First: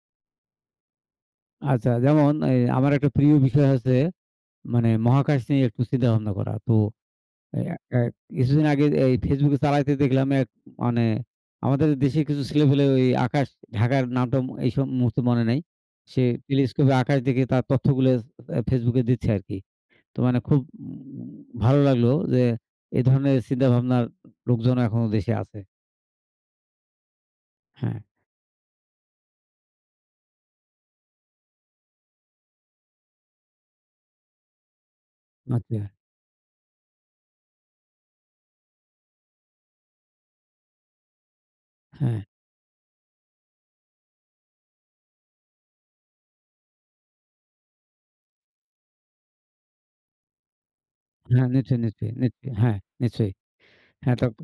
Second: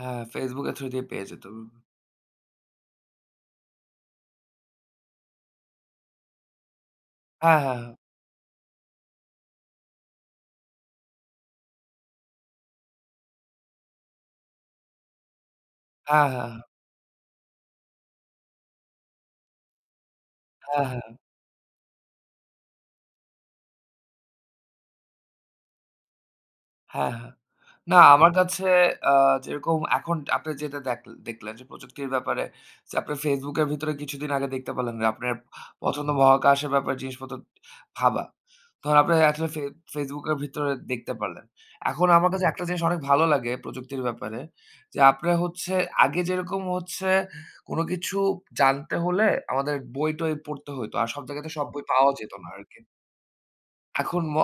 হ্যাঁ Facebook এর through তেই পেয়ে যেতাম।। আচ্ছা যেমন এই আমার একটা প্রিয় বিষয় হচ্ছে মানে মহাকাশ নিয়ে একটু চিন্তা ভাবনা করা। তো অ্যা এই হ্যাঁ, এক হ্যাঁ। এক কিছুদিন আগে এই Facebook চালাইতে দেখলাম এক মানে আমাদের দেশের কিছু ছেলেপেলে ওই আকাশ ঢাকার নাম-টাম এইসব মুহূর্তে মনে নাই। অ্যা সে হ্যাঁ, হ্যাঁ। টেলিস্কোপ এ আকাশ দেখে তার তথ্য গুলো জ অ্যা Facebook দিচ্ছে আরকি। তো মানে খুব হ্যাঁ, হ্যাঁ। ভালো লাগলো যে এ ধরনের চিন্তা ভাবনার লোকজন এখনো দেশে আছে। হ্যাঁ, হ্যাঁ। না হ্যাঁ। আমার কাছে আ যেরকম এখন আপনার যেটা দেখল দেখলেন যে প্রযুক্তির ব্যাপারে ছে আপনার Facebook এর ভেতরে কিছুদিন আগে দেখতে পারলেন আপনে প আচ্ছা। পছন্দ মহাকাশের ব্যাপারে জিনিসপত্র ভাবা। তহন আপনার এটলিস্ট ফে Facebook এর ভিতরে দেখতে পারলেন। এখন হ্যাঁ। আমার কাছে একটা জিনিস অনেক ভালো লাগে প্রযুক্তির ব্যাপারে যে আপনার হচ্ছে আগে যেরকম হচ্ছে কোনো কিছু জানতে হলে আমাদের বই-টই পড়তে হইতো। আর সব হ্যাঁ জাগাতে সব নিচই, বই নিচই, পাওয়াও যেত নিচই না হ্যাঁ আরকি। নিশ্চয়ই। হ্যাঁ এখন ম তাতো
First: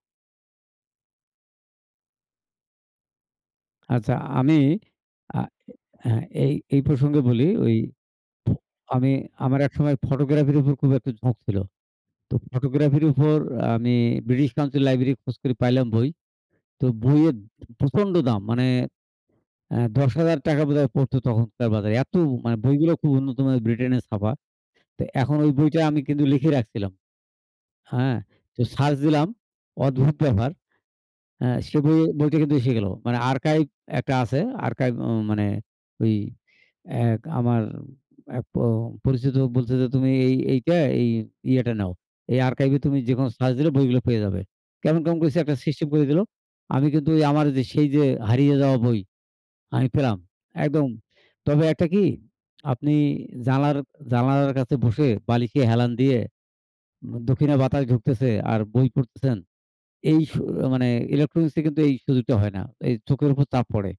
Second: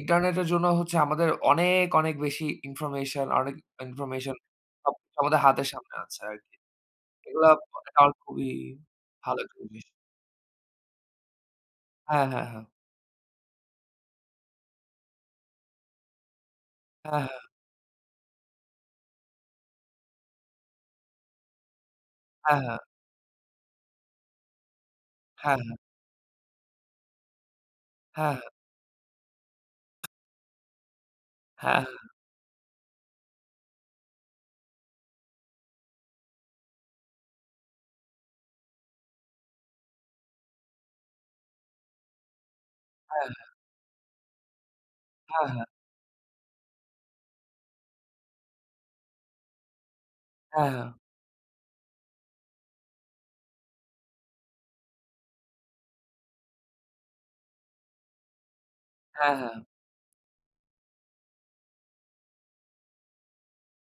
ইন্টারনেটের জন্য হচ্ছে আমাদের অনেক, অনেক বেশি ইনফরমেশন অনেক আচ্ছা ইনফরমেশন আমি সব স আমাদের আ হাতের সামনে অ্যা আছে হ্যাঁ, এই আরকি। এই প্রসঙ্গে বলি এগুলা ওই [unintelligible] খুবই আমি ভালো একটা আমার এক জিনিস। সময় ফটোগ্রাফির উপর খুব একটা ঝোঁক ছিল। হ্যাঁ, তো হ্যাঁ, হ্যাঁ। ফটোগ্রাফির উপর আমি ব্রিটিশ কাউন্সিল লাইব্রেরি খোঁজ করে পাইলাম বই। তো হ্যাঁ, বইয়ের হ্যাঁ। প্রচণ্ড দাম মানে অ্যা ৳১০,০০০ বোধহয় পড়তো তখনকার বাজারে। এত মানে হ্যাঁ, হ্যাঁ। বইগুলা খুব উন্নত মানে ব্রিটেনের ছাপা। তো এখন ওই হ্যাঁ, হ্যাঁ। বইটা আমি কিন্তু লিখে রাখছিলাম। হ্যাঁ হ্যাঁ, হ্যাঁ। তো সার্চ দিলাম অদ্ভুত ব্যাপার। অ্যা সে হ্যাঁ, বই হ্যাঁ। বইটা কিন্তু এসে গেল। মানে আর্কাইভ একটা আছে। আর্কাইভ ও মানে ওই এক আমার এক প পরিচিত বলতেছে যে, "তুমি এই এইটা এই ইয়েটা নাও। এই আর্কাইভে তুমি হ্যাঁ, যেকোনো হ্যাঁ। সার্চ দিলে বইগুলা পেয়ে যাবে।" কেমন, কেমন করে সে হ্যাঁ, একটা হ্যাঁ। সিস্টেম করে দিলো। আমি কিন্তু ওই আমার যে সেই যে হারিয়ে যাওয়া বই আমি পেলাম। হ্যাঁ, একদম। হ্যাঁ। তবে একটা কি আপনি জানার জানালার কাছে বসে বালিসে হেলান দিয়ে উম দক্ষিণা বাতাস ঢুকতেছে আর বই হ্যাঁ, পড়তেছেন। হ্যাঁ। এই স মানে ইলেকট্রনিক্স এ কিন্তু এই সুযোগটা হয় না। এই চোখের উপর চাপ পড়ে।